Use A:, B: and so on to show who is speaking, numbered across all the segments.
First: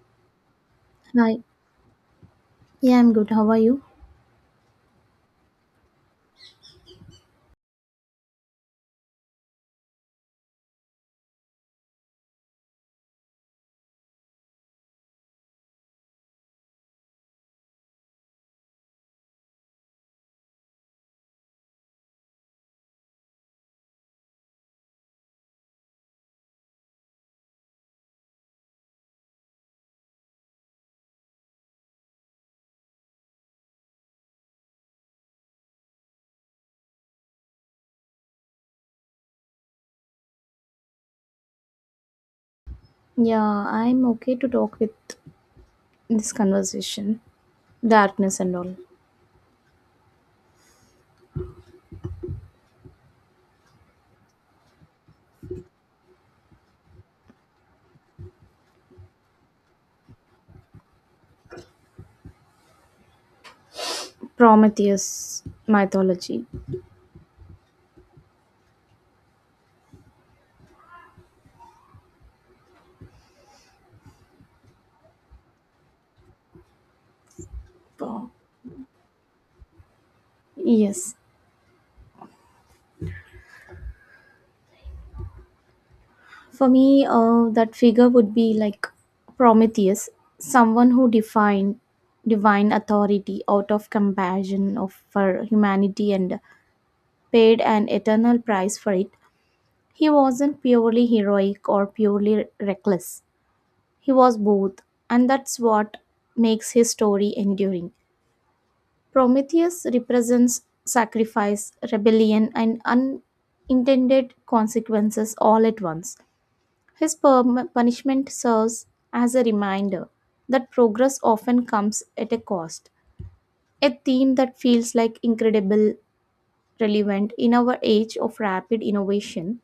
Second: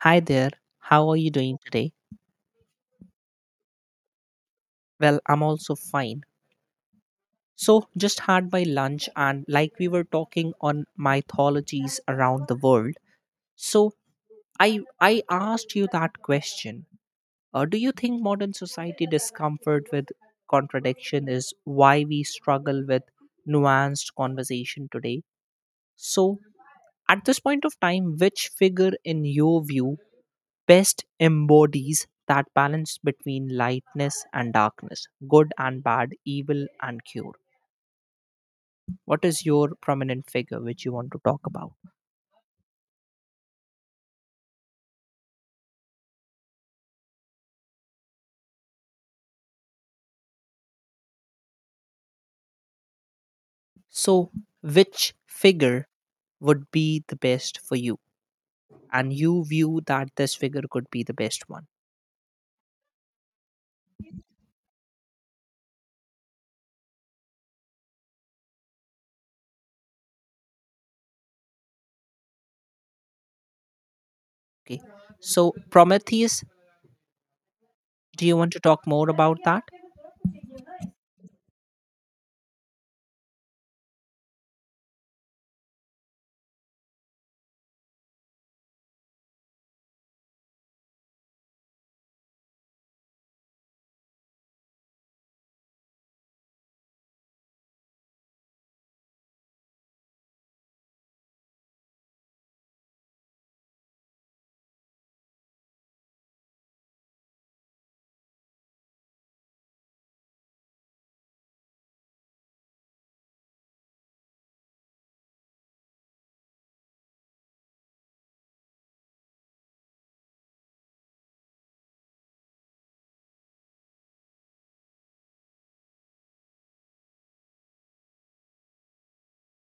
A: Hi there, how are you
B: Hi.
A: doing today?
B: Yeah, I'm good. How are you?
A: Well, I'm also fine. So, just had my lunch, and like we were talking on mythologies around the world, so I asked you that question. Do you think modern society discomfort with contradiction is why we struggle with nuanced conversation today? So, at this point of time, which figure in your view best embodies that balance between lightness and darkness, good and bad, evil and cure. What is your prominent figure which you want to talk about?
B: Yeah, I'm okay to talk with this conversation. Darkness and all.
A: So, which figure would be the best for you? And you view that this figure could be the best one.
B: Prometheus mythology.
A: Okay. So, Prometheus, do
B: Pro-
A: you want to talk more about that?
B: Yes. For me, that figure would be like Prometheus, someone who defined divine authority out of compassion of for humanity and paid an eternal price for it. He wasn't purely heroic or purely reckless. He was both, and that's what makes his story enduring. Prometheus represents sacrifice, rebellion, and unintended consequences all at once. His punishment serves as a reminder that progress often comes at a cost, a theme that feels like incredible relevant in our age of rapid innovation.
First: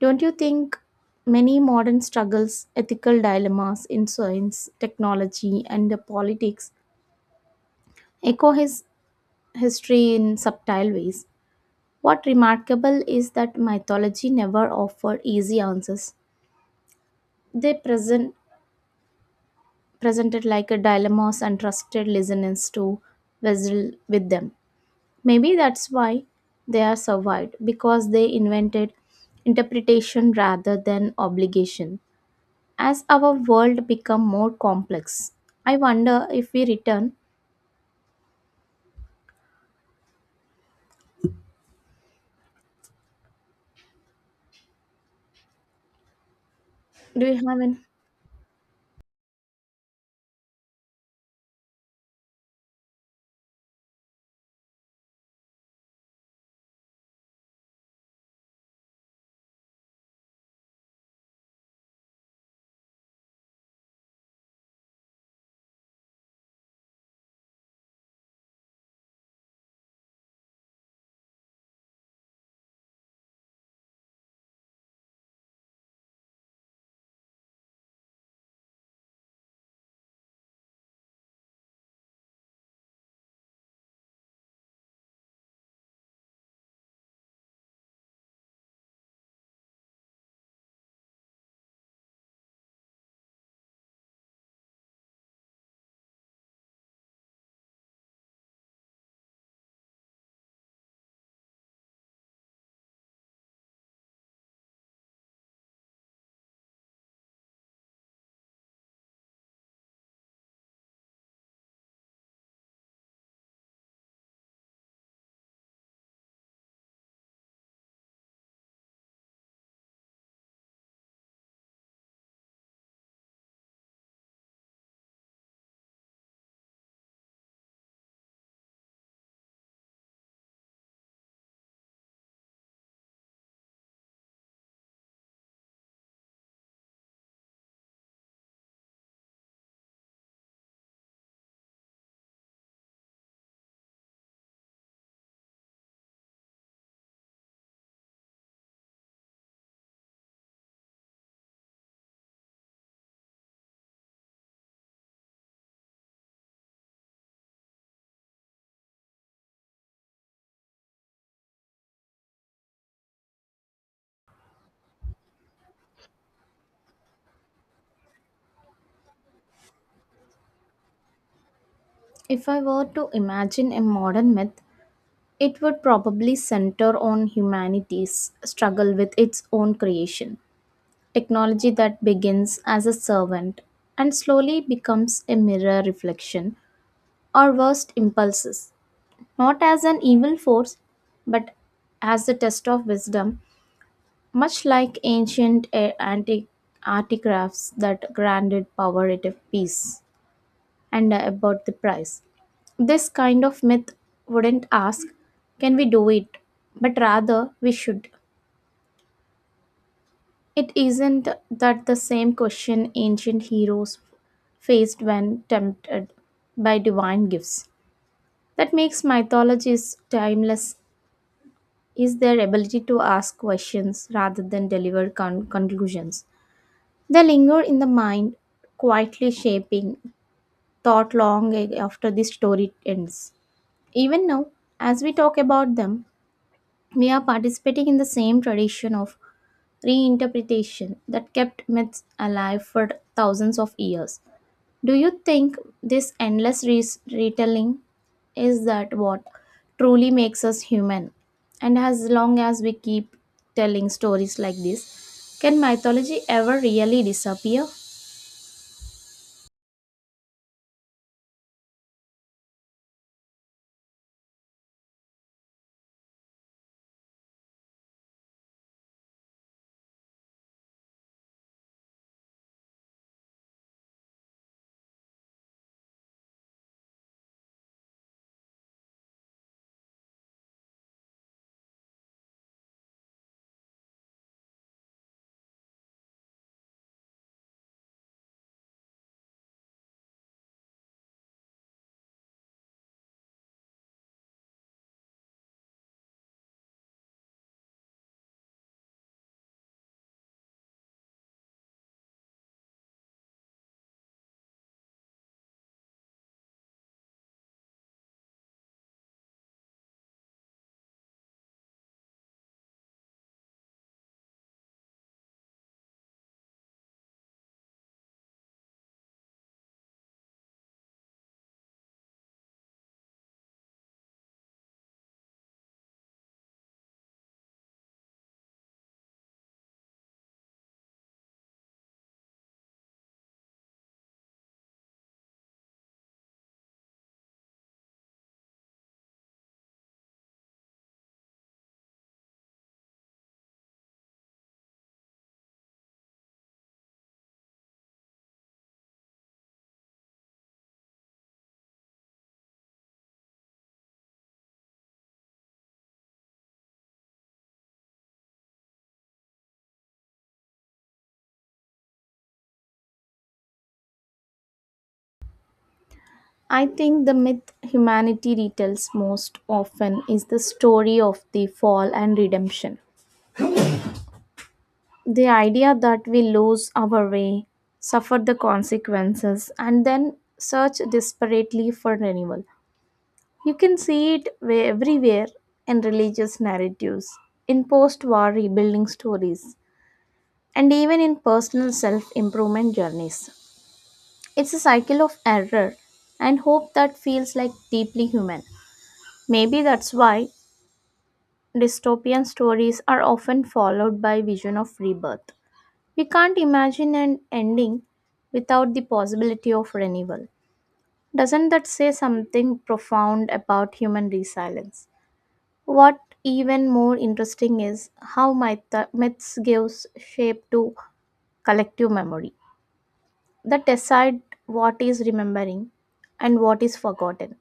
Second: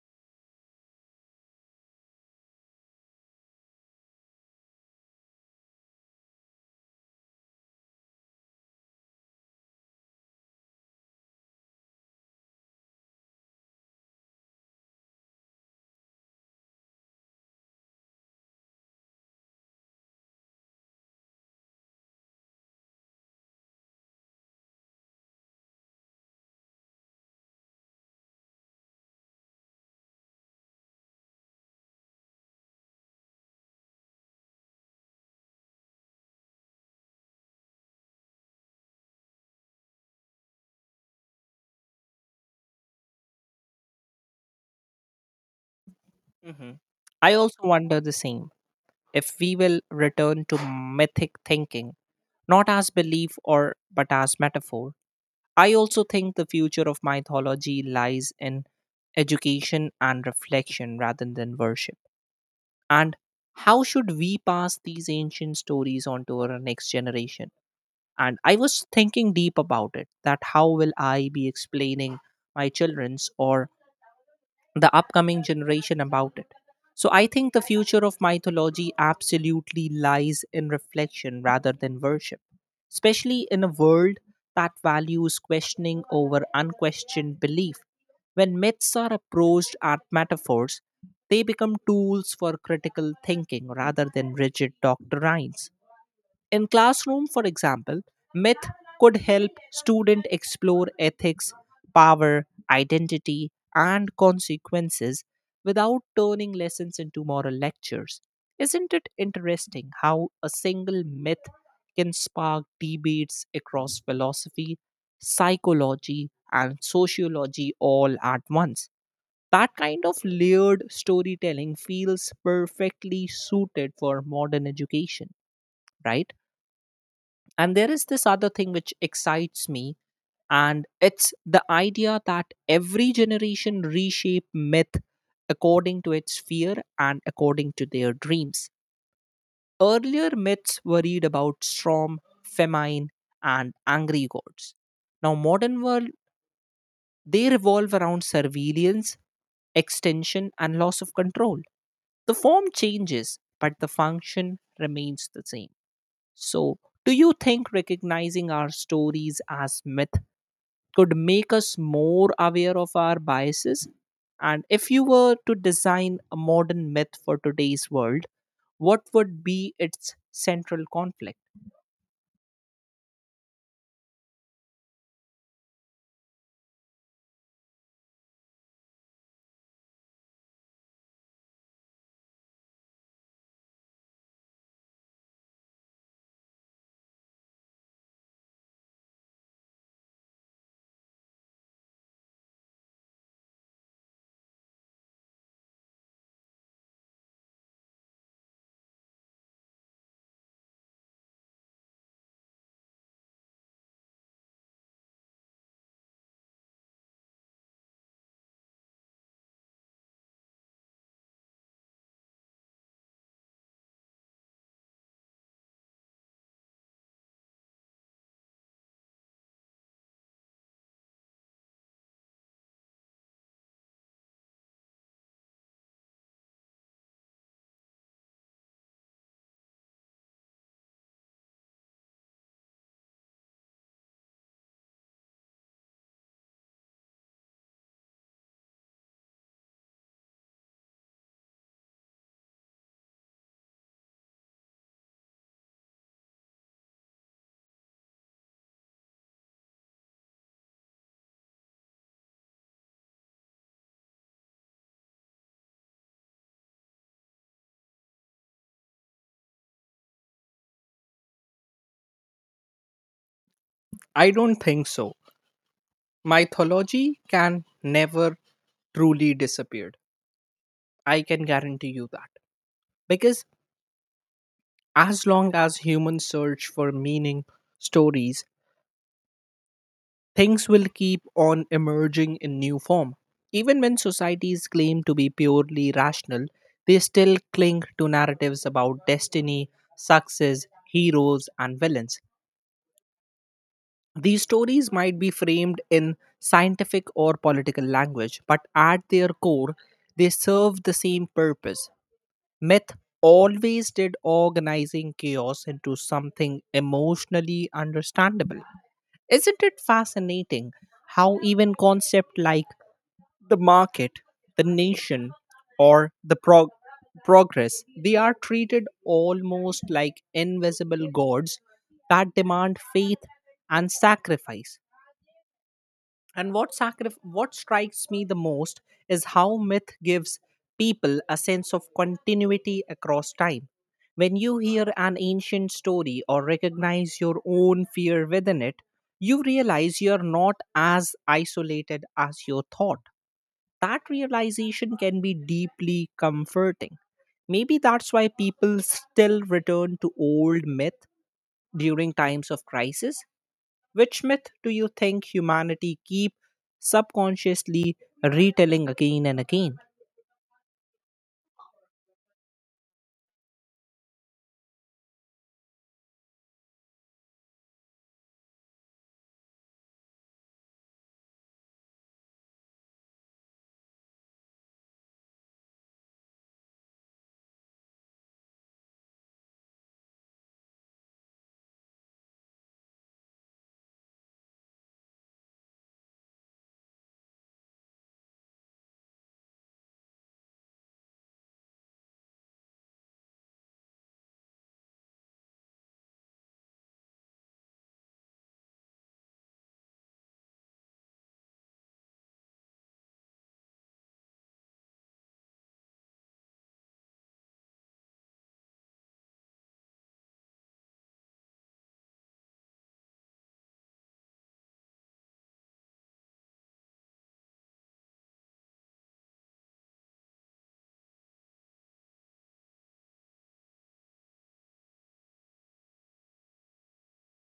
B: Don't you think many modern struggles, ethical dilemmas in science, technology, and the politics echo his history in subtle ways? What remarkable is that mythology never offered easy answers. They presented like a dilemmas and trusted listeners to wrestle with them. Maybe that's why they are survived because they invented interpretation rather than obligation. As our world become more complex, I wonder if we return.
A: hmm
B: Do
A: I
B: you have
A: also
B: an?
A: wonder the same. If we will return to mythic thinking, not as belief or but as metaphor, I also think the future of mythology lies in education and reflection rather than worship. And how should we pass these ancient stories on to our next generation? And I was thinking deep about it that how will I be explaining my children's or the upcoming generation about it. So I think the future of mythology absolutely lies in reflection rather than worship, especially in a world that values questioning over unquestioned belief. When myths are approached as metaphors, they become tools for critical thinking rather than rigid doctrines. In classroom, for example, myth could help student explore ethics, power, identity, and consequences without turning lessons into moral lectures. Isn't it interesting how a single myth can spark debates across philosophy, psychology, and sociology all at once? That kind of layered storytelling feels perfectly suited for modern education, right? And there is this other thing which excites me, and it's the idea that every generation reshape myth according to its fear and according to their dreams. Earlier myths worried about storm, famine, and angry gods. Now, modern world they revolve around surveillance, extension, and loss of control. The form changes, but the function remains the same. So, do you think recognizing our stories as myth could make us more aware of our biases? And if you were to design a modern myth for today's world, what would be its central conflict?
B: If I were to imagine a modern myth, it would probably center on humanity's struggle with its own creation, technology that begins as a servant and slowly becomes a mirror reflection or worst impulses, not as an evil force, but as a test of wisdom. Much like ancient antique artifacts that granted power at a peace and about the price. This kind of myth wouldn't ask, can we do it? But rather, we should. It isn't that the same question ancient heroes faced when tempted by divine gifts. That makes mythologies timeless is their ability to ask questions rather than deliver conclusions. They linger in the mind, quietly shaping thought long after the story ends. Even now, as we talk about them, we are participating in the same tradition of reinterpretation that kept myths alive for thousands of years. Do you think this endless retelling is that what truly makes us human? And as long as we keep telling stories like this, can mythology ever really disappear?
A: I don't think so. Mythology can never truly disappear. I can guarantee you that. Because as long as humans search for meaning, stories, things will keep on emerging in new form. Even when societies claim to be purely rational, they still cling to narratives about destiny, success, heroes, and villains. These stories might be framed in scientific or political language, but at their core, they serve the same purpose. Myth always did organizing chaos into something emotionally understandable. Isn't it fascinating how even concepts like the market, the nation, or the progress, they are treated almost like invisible gods that demand faith and sacrifice. And what, what strikes me the most is how myth gives people a sense of continuity across time. When you hear an ancient story or recognize your own fear within it, you realize you're not as isolated as you thought. That realization can be deeply comforting. Maybe that's why people still return to old myth during times of crisis. Which myth do you think humanity keep subconsciously retelling again and again?
B: I think the myth humanity retells most often is the story of the fall and redemption. The idea that we lose our way, suffer the consequences, and then search desperately for renewal. You can see it everywhere in religious narratives, in post war rebuilding stories, and even in personal self improvement journeys. It's a cycle of error and hope that feels like deeply human. Maybe that's why dystopian stories are often followed by vision of rebirth. We can't imagine an ending without the possibility of renewal. Doesn't that say something profound about human resilience? What even more interesting is how myths gives shape to collective memory that decide what is remembering and what is forgotten,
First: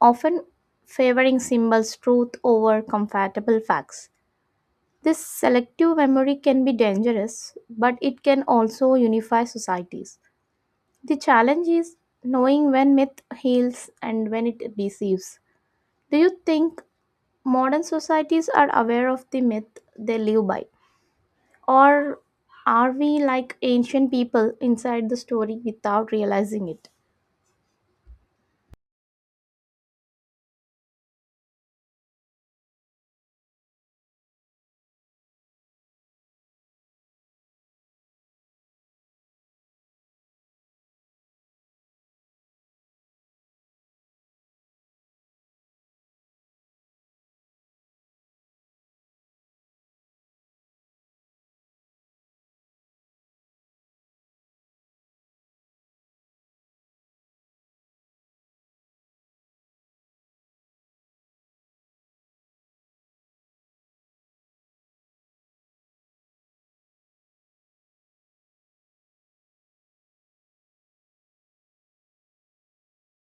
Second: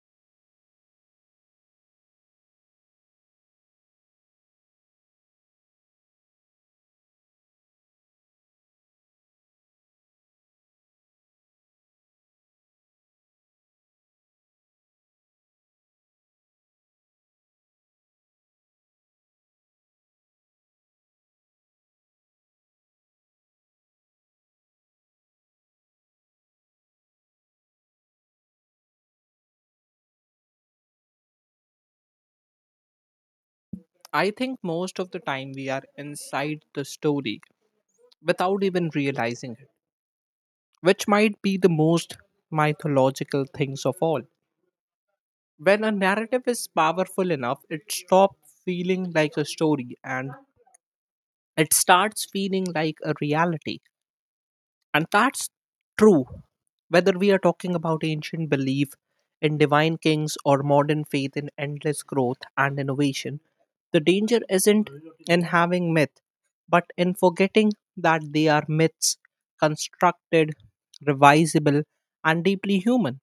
B: often favoring symbols truth over comfortable facts. This selective memory can be dangerous, but it can also unify societies. The challenge is knowing when myth heals and when it deceives. Do you think modern societies are aware of the myth they live by? Or are we like ancient people inside the story without realizing it?
A: I think most of the time we are inside the story without even realizing it. Which might be the most mythological things of all. When a narrative is powerful enough, it stops feeling like a story and it starts feeling like a reality. And that's true whether we are talking about ancient belief in divine kings or modern faith in endless growth and innovation. The danger isn't in having myth, but in forgetting that they are myths constructed, revisable, and deeply human.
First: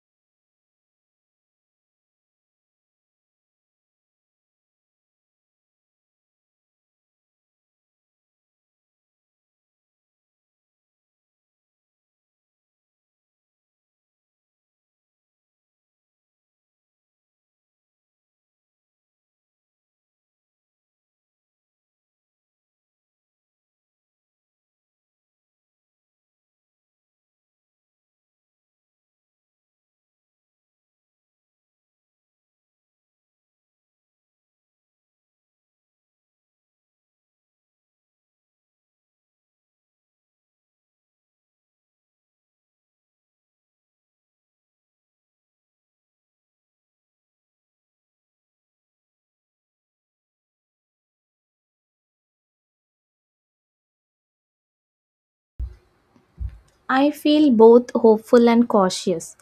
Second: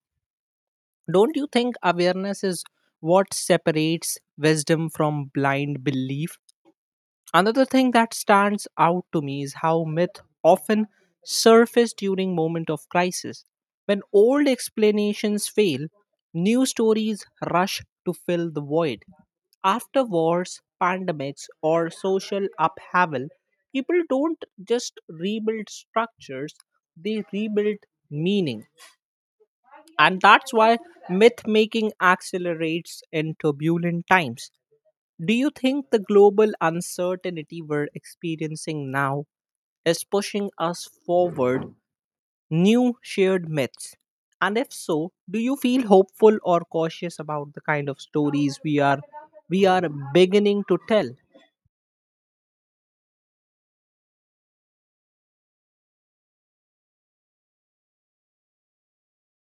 A: Don't you think awareness is what separates wisdom from blind belief? Another thing that stands out to me is how myth often surface during moment of crisis. When old explanations fail, new stories rush to fill the void. After wars, pandemics, or social upheaval, people don't just rebuild structures, they rebuild meaning. And that's why myth making accelerates in turbulent times. Do you think the global uncertainty we're experiencing now is pushing us forward new shared myths? And if so, do you feel hopeful or cautious about the kind of stories we are beginning to tell?
B: I feel both hopeful and cautious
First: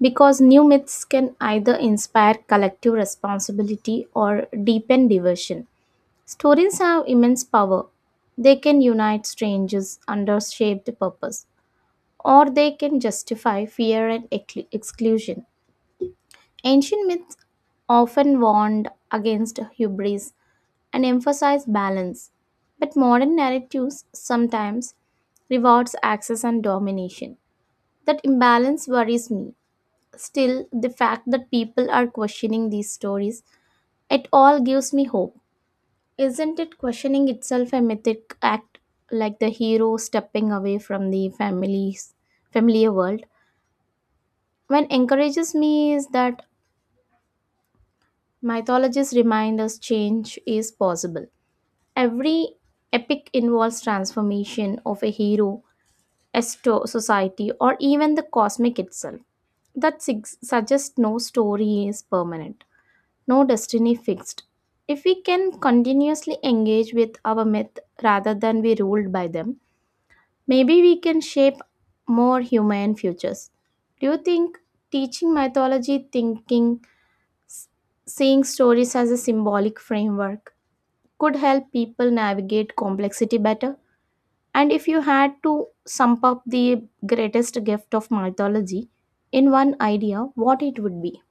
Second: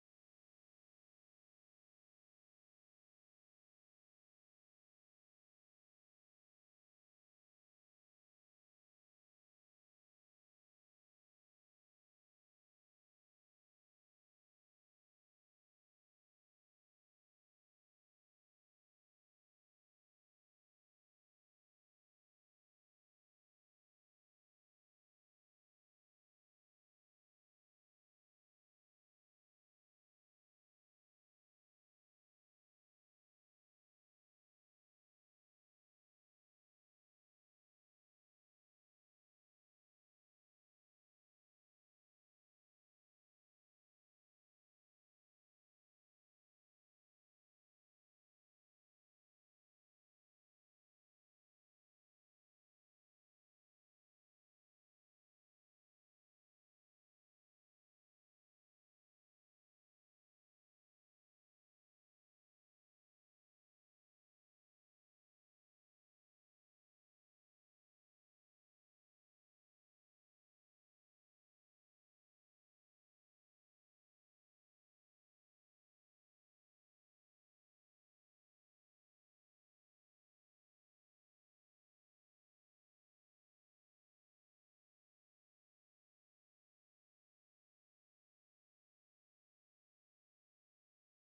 B: because new myths can either inspire collective responsibility or deepen diversion. Stories have immense power. They can unite strangers under shaped purpose, or they can justify fear and exclusion. Ancient myths often warned against hubris and emphasize balance, but modern narratives sometimes rewards access and domination. That imbalance worries me. Still, the fact that people are questioning these stories, it all gives me hope. Isn't it questioning itself a mythic act like the hero stepping away from the family's familiar world? What encourages me is that mythologists remind us change is possible. Every epic involves transformation of a hero, a society, or even the cosmic itself. That suggests no story is permanent, no destiny fixed. If we can continuously engage with our myth rather than be ruled by them, maybe we can shape more human futures. Do you think teaching mythology thinking, seeing stories as a symbolic framework, could help people navigate complexity better? And if you had to sum up the greatest gift of mythology in one idea, what it would be?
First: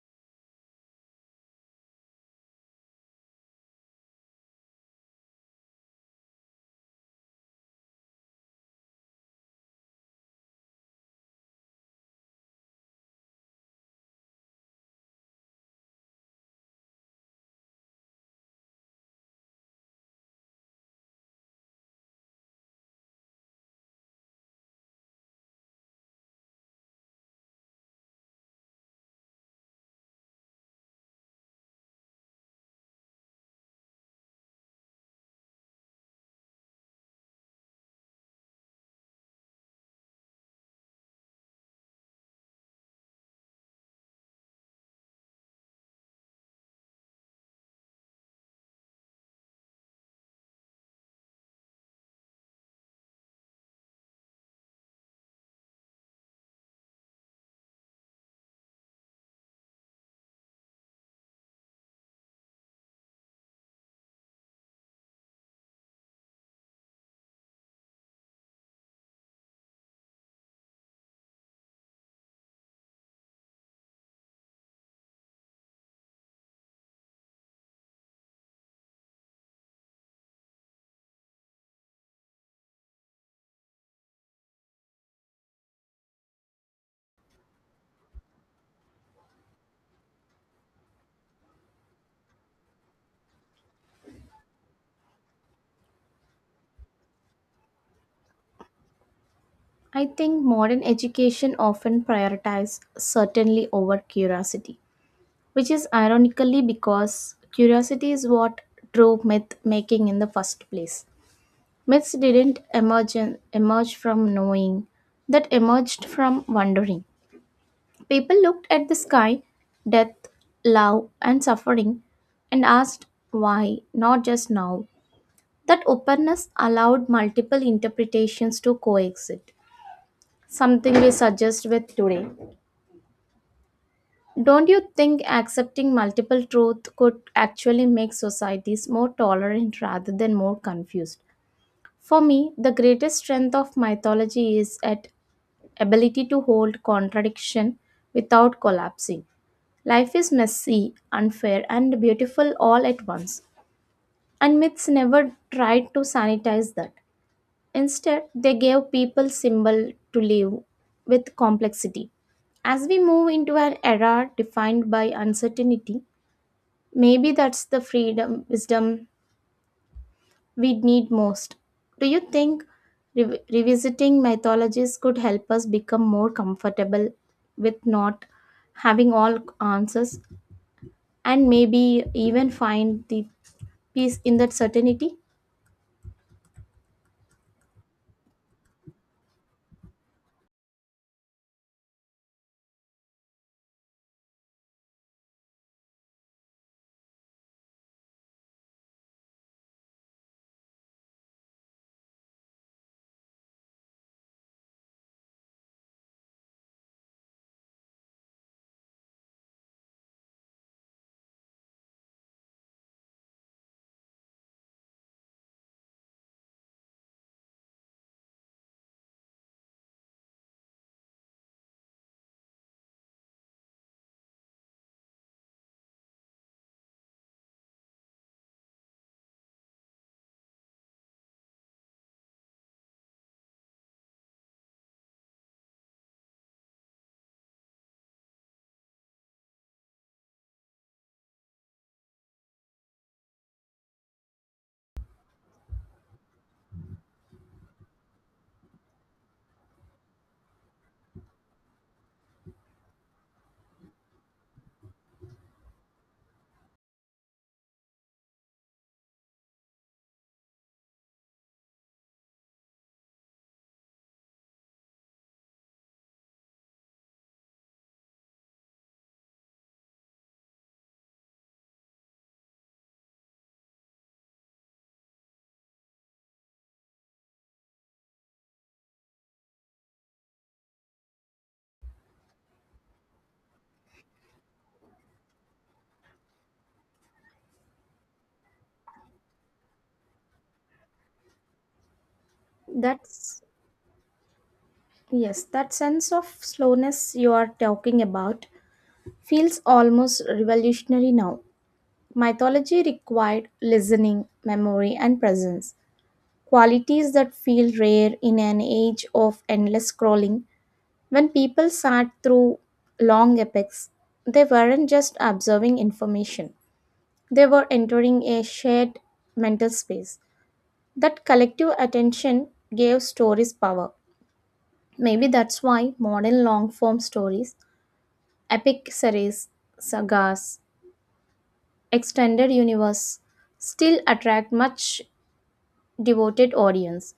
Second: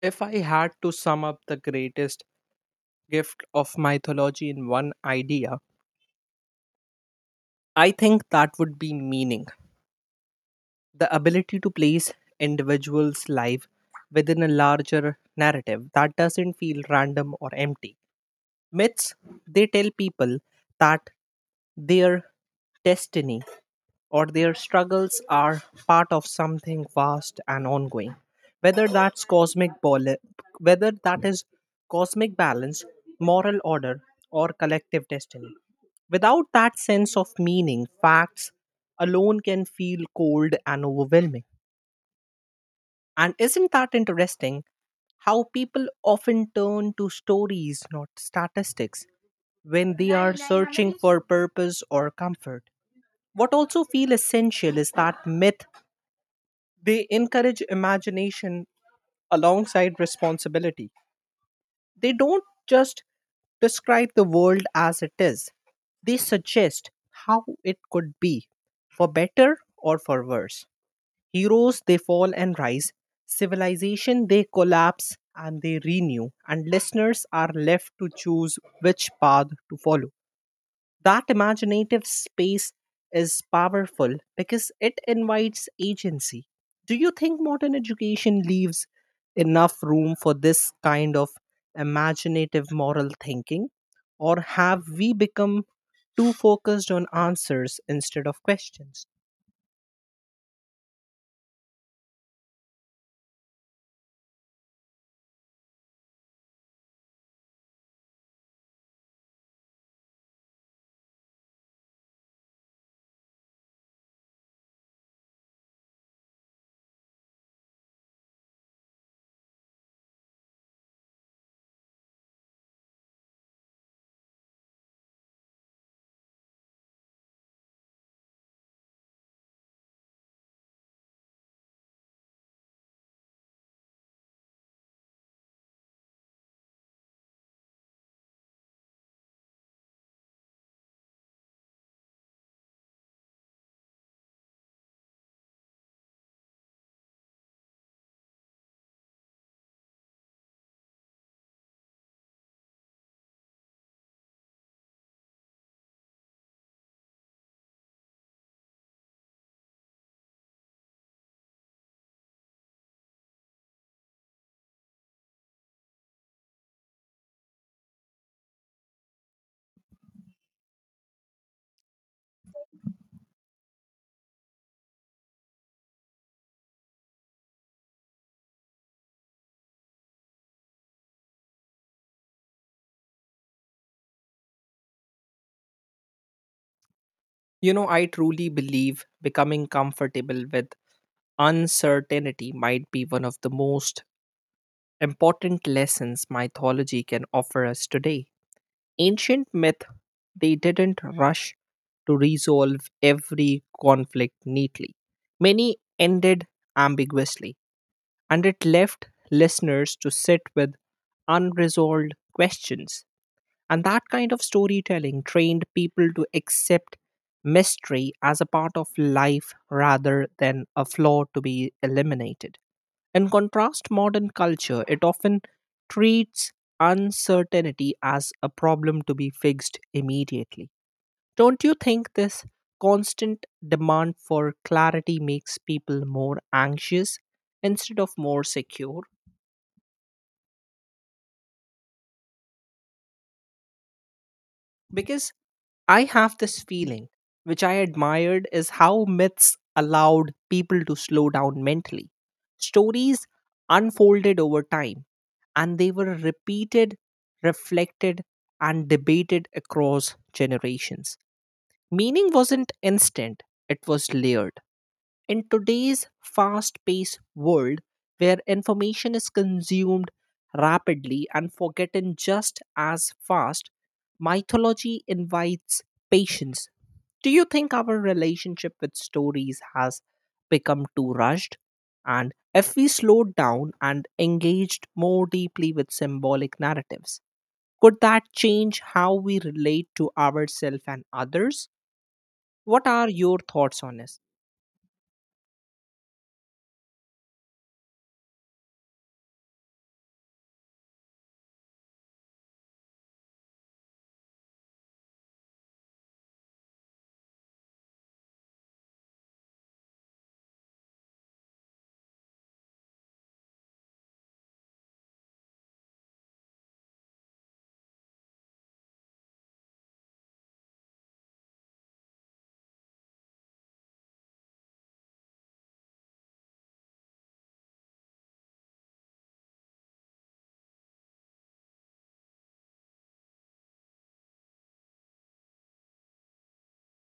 A: If I had to sum up the greatest gift of mythology in one idea, I think that would be meaning. The ability to place individuals' life within a larger narrative that doesn't feel random or empty. Myths, they tell people that their destiny or their struggles are part of something vast and ongoing. Whether that's whether that is cosmic balance, moral order, or collective destiny. Without that sense of meaning, facts alone can feel cold and overwhelming. And isn't that interesting how people often turn to stories, not statistics, when they are searching for purpose or comfort? What also feels essential is that myth, they encourage imagination alongside responsibility. They don't just describe the world as it is, they suggest how it could be, for better or for worse. Heroes, they fall and rise. Civilization, they collapse and they renew. And listeners are left to choose which path to follow. That imaginative space is powerful because it invites agency. Do you think modern education leaves enough room for this kind of imaginative moral thinking? Or have we become too focused on answers instead of questions?
B: I think modern education often prioritizes certainly over curiosity, which is ironically because curiosity is what drove myth making in the first place. Myths didn't emerge from knowing, that emerged from wondering. People looked at the sky, death, love, and suffering and asked why, not just now. That openness allowed multiple interpretations to coexist, something we suggest with today. Don't you think accepting multiple truths could actually make societies more tolerant rather than more confused? For me, the greatest strength of mythology is at ability to hold contradiction without collapsing. Life is messy, unfair, and beautiful all at once, and myths never tried to sanitize that. Instead, they gave people symbol to live with complexity. As we move into an era defined by uncertainty, maybe that's the freedom wisdom we need most. Do you think revisiting mythologies could help us become more comfortable with not having all answers and maybe even find the peace in that certainty?
A: You know, I truly believe becoming comfortable with uncertainty might be one of the most important lessons mythology can offer us today. Ancient myth, they didn't rush to resolve every conflict neatly. Many ended ambiguously, and it left listeners to sit with unresolved questions. And that kind of storytelling trained people to accept mystery as a part of life rather than a flaw to be eliminated. In contrast, modern culture, it often treats uncertainty as a problem to be fixed immediately. Don't you think this constant demand for clarity makes people more anxious instead of more secure? Because I have this feeling, which I admired, is how myths allowed people to slow down mentally. Stories unfolded over time, and they were repeated, reflected, and debated across generations. Meaning wasn't instant, it was layered. In today's fast paced world, where information is consumed rapidly and forgotten just as fast, mythology invites patience. Do you think our relationship with stories has become too rushed? And if we slowed down and engaged more deeply with symbolic narratives, could that change how we relate to ourselves and others? What are your
B: That's
A: thoughts on this?
B: yes, that sense of slowness you are talking about feels almost revolutionary now. Mythology required listening, memory, and presence, qualities that feel rare in an age of endless scrolling. When people sat through long epics, they weren't just observing information, they were entering a shared mental space. That collective attention gave stories power. Maybe that's why modern long form stories, epic series, sagas, extended universe still attract much devoted audience.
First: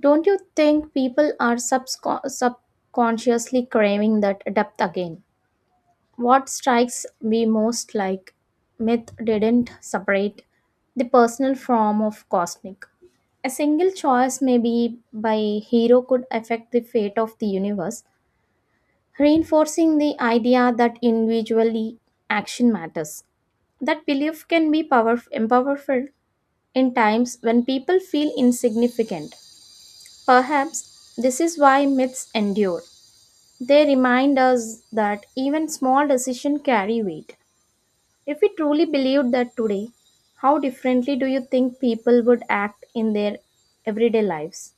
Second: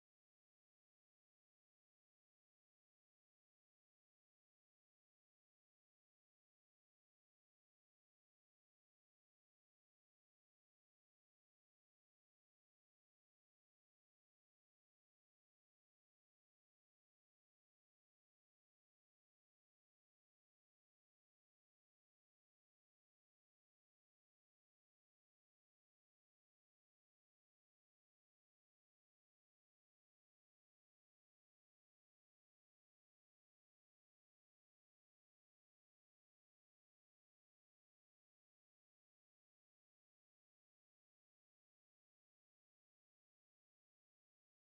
B: Don't you think people are subconsciously craving that depth again? What strikes me most like myth didn't separate the personal form of cosmic. A single choice, maybe by hero, could affect the fate of the universe, reinforcing the idea that individually action matters. That belief can be powerful in times when people feel insignificant. Perhaps this is why myths endure. They remind us that even small decisions carry weight. If we truly believed that today, how differently do you think people would act in their everyday lives?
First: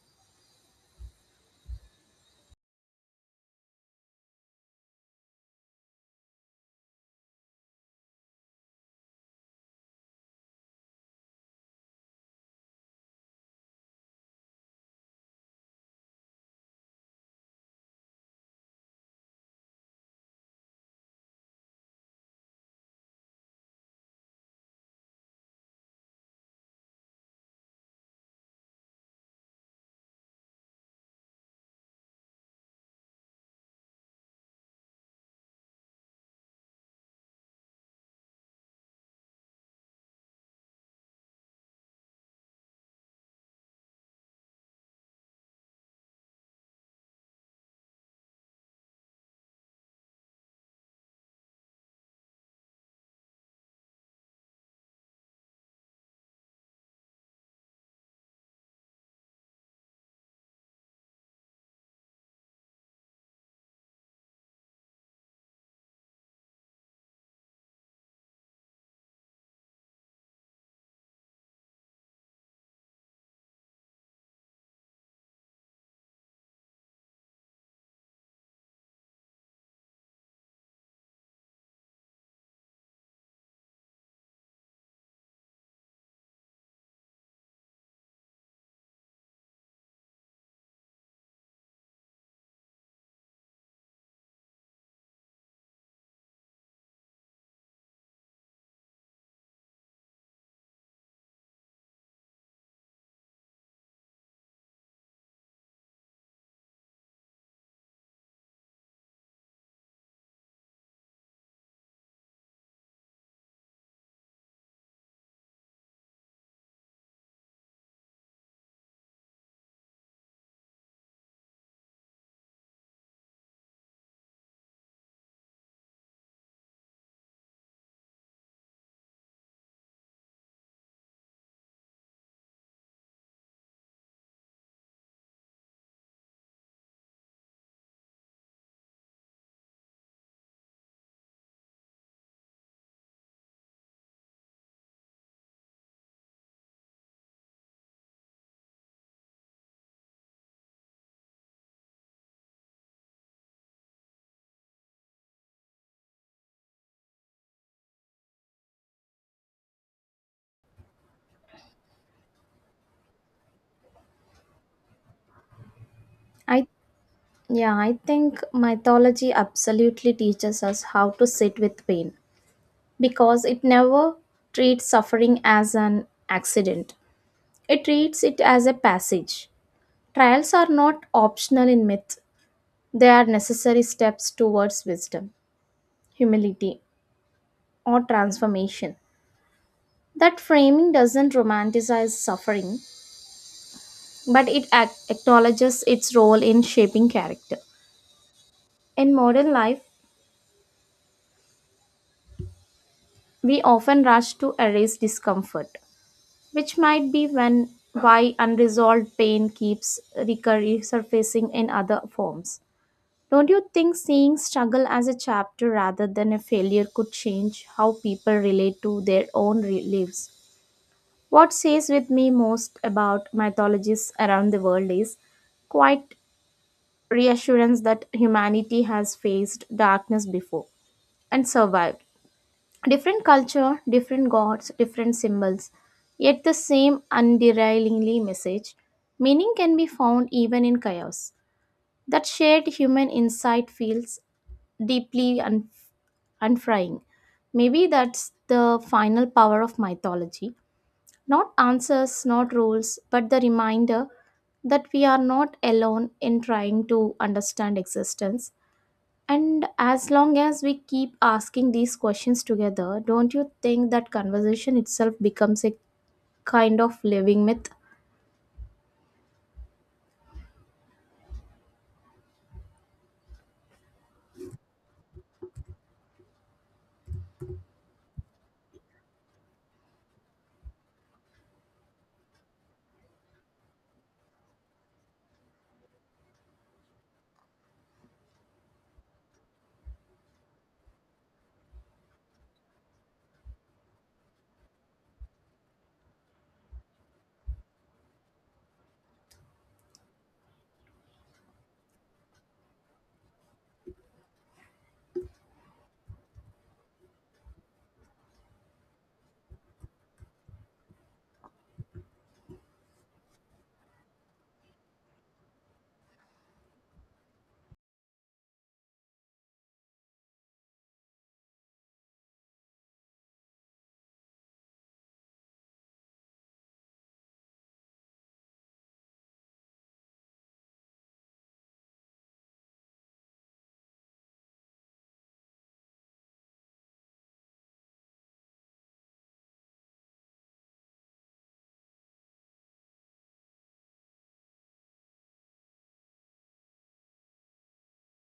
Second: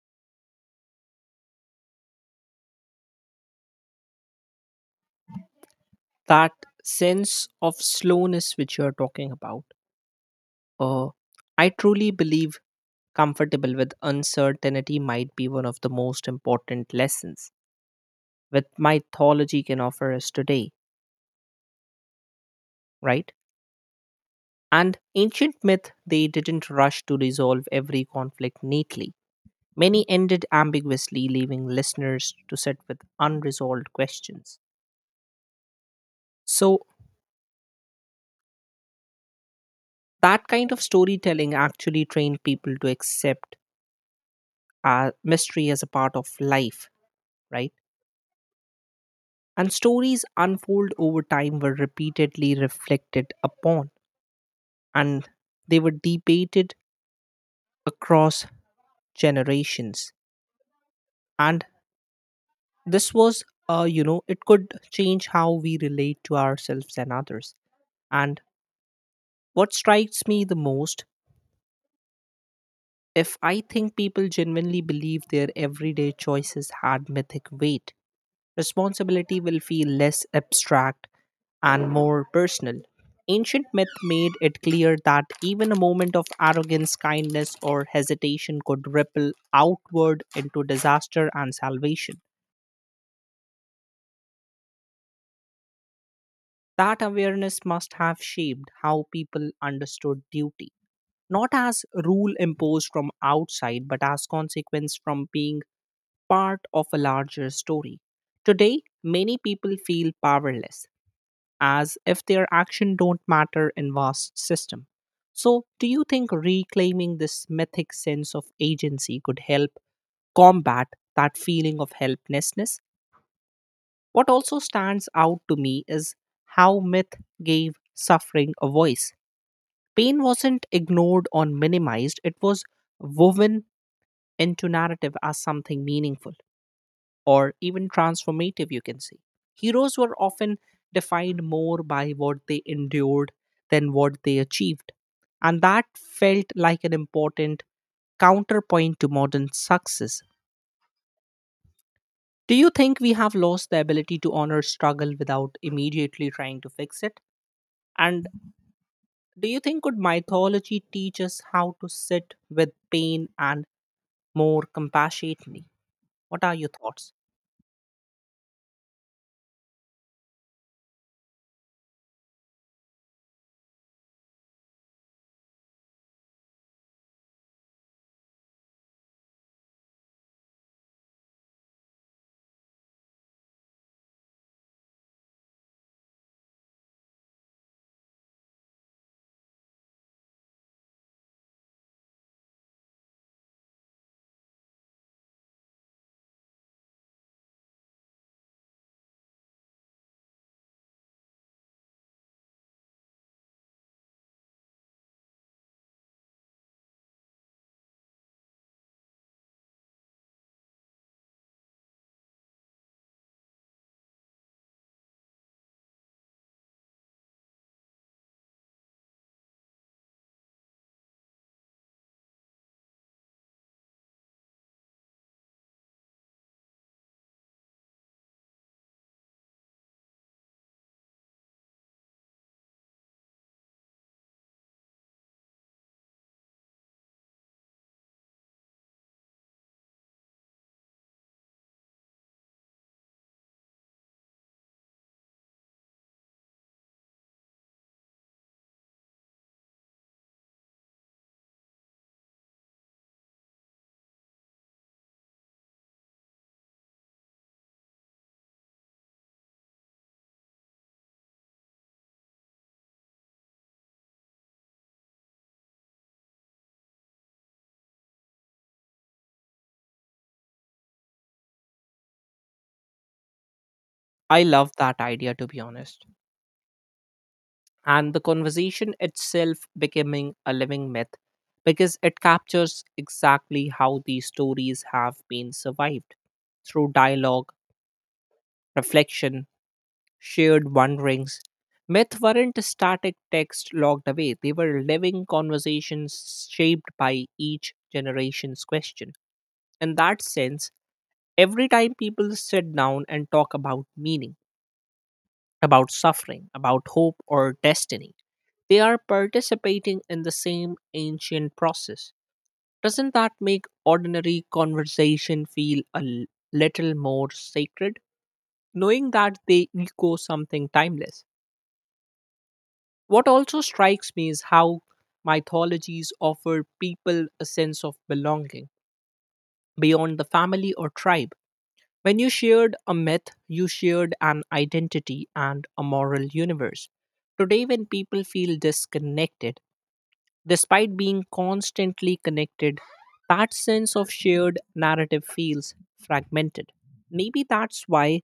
A: That sense of slowness which you're talking about. Uh, I truly believe comfortable with uncertainty might be one of the most important lessons that mythology can offer us today, right? And ancient myth, they didn't rush to resolve every conflict neatly. Many ended ambiguously, leaving listeners to sit with unresolved questions. So, that kind of storytelling actually trained people to accept mystery as a part of life right? And stories unfold over time were repeatedly reflected upon and they were debated across generations. And this was, it could change how we relate to ourselves and others. And what strikes me the most, if I think people genuinely believe their everyday choices had mythic weight, responsibility will feel less abstract and more personal. Ancient myth made it clear that even a moment of arrogance, kindness, or hesitation could ripple outward into disaster and salvation. That awareness must have shaped how people understood duty, not as rule imposed from outside, but as consequence from being part of a larger story. Today, many people feel powerless, as if their action don't matter in vast system. So, do you think reclaiming this mythic sense of agency could help combat that feeling of helplessness? What also stands out to me is how myth gave suffering a voice. Pain wasn't ignored or minimized, it was woven into narrative as something meaningful. Or even transformative, you can see, heroes were often defined more by what they endured than what they achieved. And that felt like an important counterpoint to modern success. Do you think we have lost the ability to honor struggle without immediately trying to fix it? And do you think could mythology teach us how to sit with pain and more compassionately? What are
B: I
A: your thoughts?
B: yeah, I think mythology absolutely teaches us how to sit with pain because it never treats suffering as an accident. It treats it as a passage. Trials are not optional in myth. They are necessary steps towards wisdom, humility, or transformation. That framing doesn't romanticize suffering, but it acknowledges its role in shaping character. In modern life, we often rush to erase discomfort, which might be when why unresolved pain keeps resurfacing in other forms. Don't you think seeing struggle as a chapter rather than a failure could change how people relate to their own lives? What says with me most about mythologies around the world is quite reassurance that humanity has faced darkness before and survived. Different culture, different gods, different symbols, yet the same underlyingly message. Meaning can be found even in chaos. That shared human insight feels deeply unfrying. Maybe that's the final power of mythology. Not answers, not rules, but the reminder that we are not alone in trying to understand existence and as long as we keep asking these questions together, don't you think that conversation itself becomes a kind of living myth?
A: I love that idea to be honest. And the conversation itself becoming a living myth because it captures exactly how these stories have been survived through dialogue, reflection, shared wonderings. Myth weren't static text logged away, they were living conversations shaped by each generation's question. In that sense, every time people sit down and talk about meaning, about suffering, about hope or destiny. They are participating in the same ancient process. Doesn't that make ordinary conversation feel a little more sacred, knowing that they echo something timeless? What also strikes me is how mythologies offer people a sense of belonging beyond the family or tribe. When you shared a myth, you shared an identity and a moral universe. Today, when people feel disconnected, despite being constantly connected, that sense of shared narrative feels fragmented. Maybe that's why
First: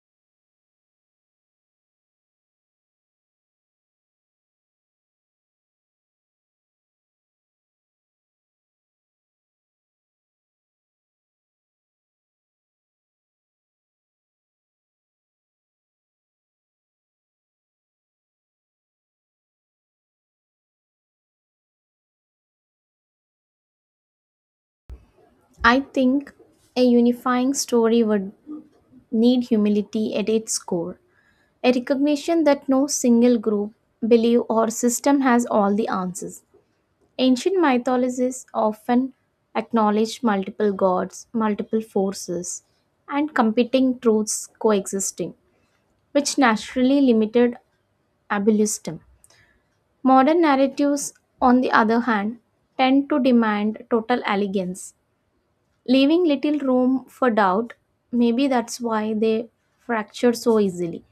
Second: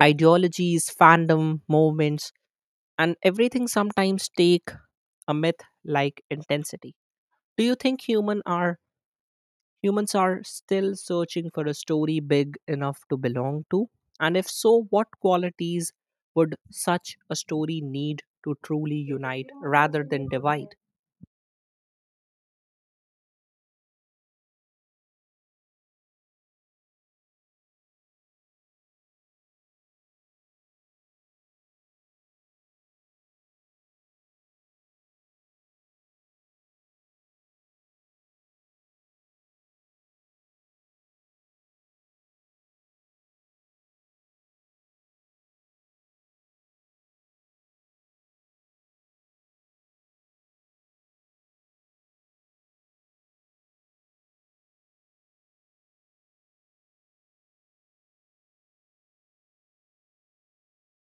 A: ideologies, fandom, movements, and everything sometimes take a myth like intensity. Do you think humans are Humans are still searching for a story big enough to belong to. And if so, what qualities would such a story need to truly unite rather than divide?
B: I think a unifying story would need humility at its core, a recognition that no single group, belief, or system has all the answers. Ancient mythologies often acknowledge multiple gods, multiple forces, and competing truths coexisting, which naturally limited ableism. Modern narratives, on the other hand, tend to demand total elegance, leaving little room for doubt. Maybe that's why they fracture so easily.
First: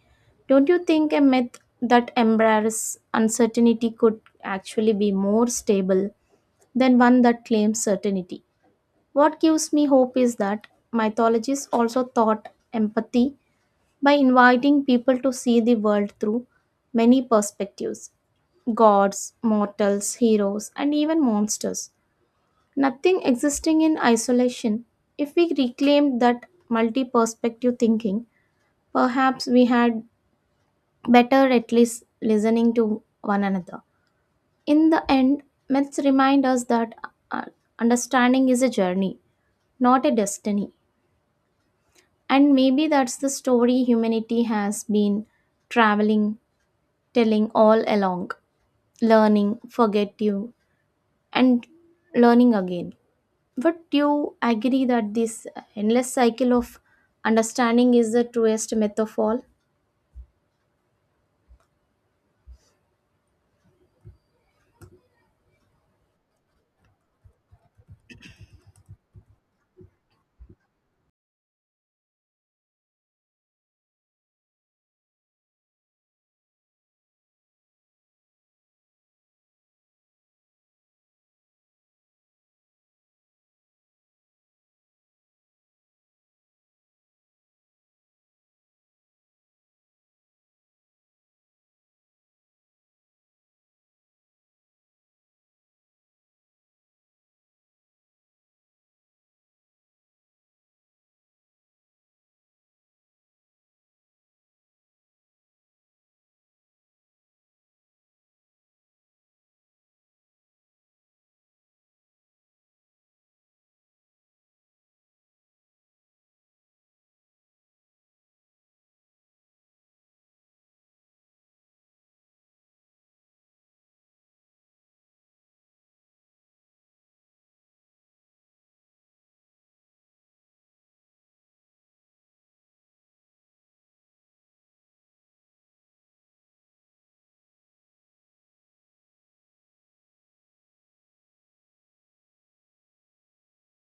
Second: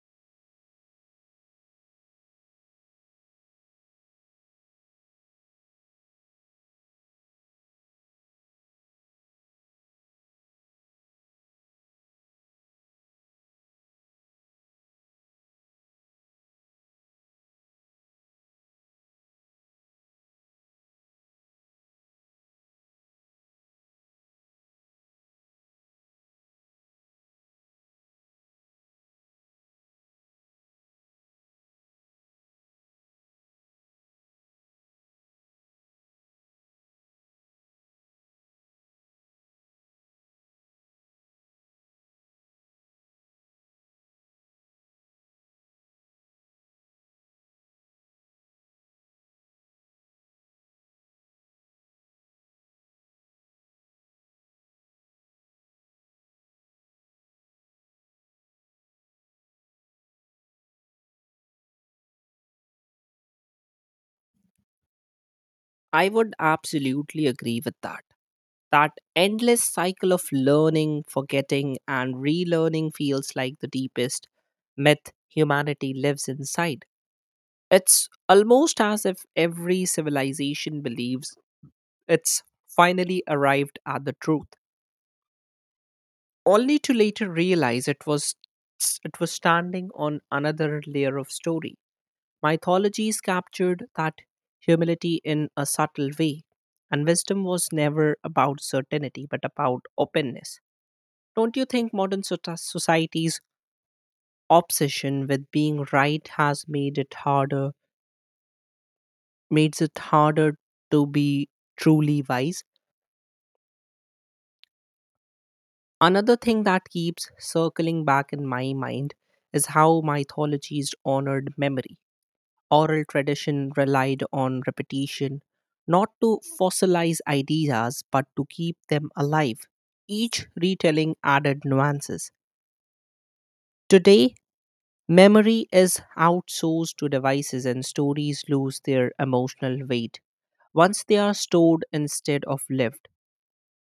B: Don't you think a myth that embraces uncertainty could actually be more stable than one that claims certainty? What gives me hope is that mythologies also taught empathy by inviting people to see the world through many perspectives gods, mortals, heroes, and even monsters. Nothing existing in isolation. If we reclaimed that multi perspective thinking, perhaps we had better at least listening to one another. In the end, myths remind us that uh, understanding is a journey, not a destiny. And maybe that's the story humanity has been traveling telling all along learning forget you and learning again but you agree that this endless cycle of understanding is the truest myth of all.
A: I would absolutely agree with that. That endless cycle of learning, forgetting, and relearning feels like the deepest myth humanity lives inside. It's almost as if every civilization believes it's finally arrived at the truth. Only to later realize it was standing on another layer of story. Mythologies captured that humility in a subtle way, and wisdom was never about certainty but about openness. Don't you think modern society's obsession with being right has made it harder makes it harder to be truly wise? Another thing that keeps circling back in my mind is how mythologies honored memory. Oral tradition relied on repetition, not to fossilize ideas, but to keep them alive. Each retelling added nuances. Today, memory is outsourced to devices and stories lose their emotional weight once they are stored instead of lived.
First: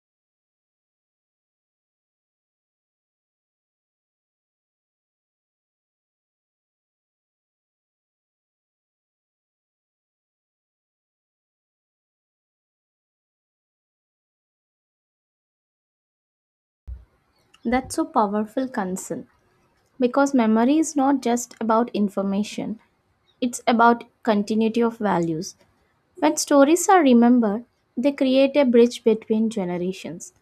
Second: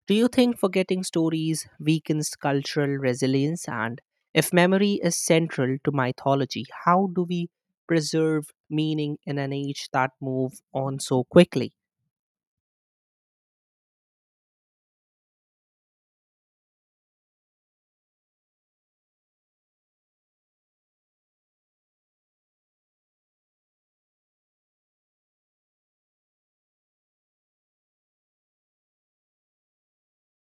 A: Do you think forgetting stories weakens cultural resilience? And if memory is central to mythology, how do we preserve meaning in an age that moves on so quickly?
B: That's so powerful concern because memory is not just about information, it's about continuity of values. When stories are remembered they create a bridge between generations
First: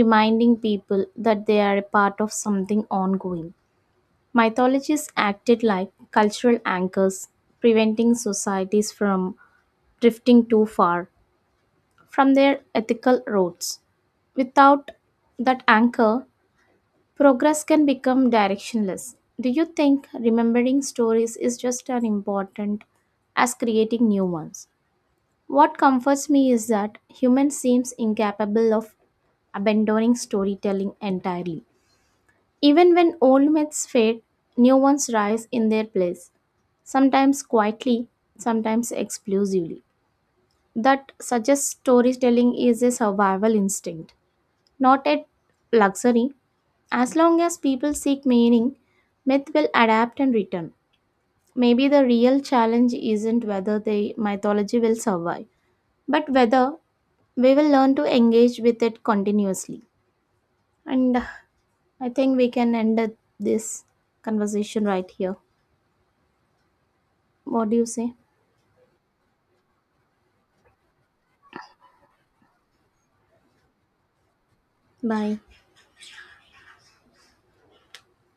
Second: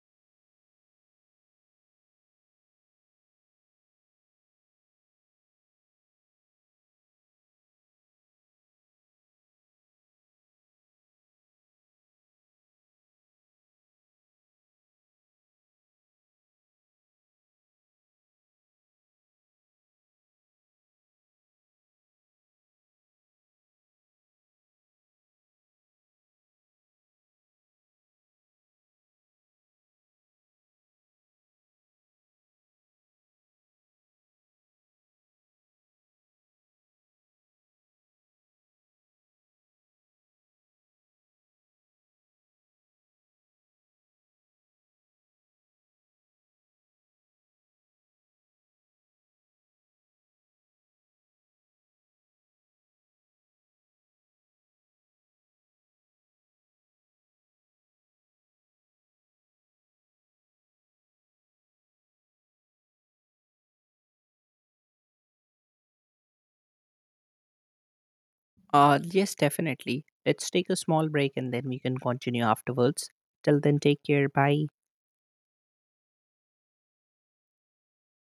B: reminding people that they are a part of something ongoing. Mythologies acted like cultural anchors, preventing societies from drifting too far from their ethical roots. Without that anchor, progress can become directionless. Do you think remembering stories is just as important as creating new ones? What comforts me is that human seems incapable of abandoning storytelling entirely. Even when old myths fade, new ones rise in their place, sometimes quietly, sometimes explosively. That suggests storytelling is a survival instinct, not a luxury. As long as people seek meaning, myth will adapt and return. Maybe the real challenge isn't whether the mythology will survive, but whether we will learn to engage with it continuously. And I think we can end this conversation right here. What do you say?
A: Yes, definitely. Let's take a small break and then we can continue afterwards. Till then, take care. Bye.
B: Bye.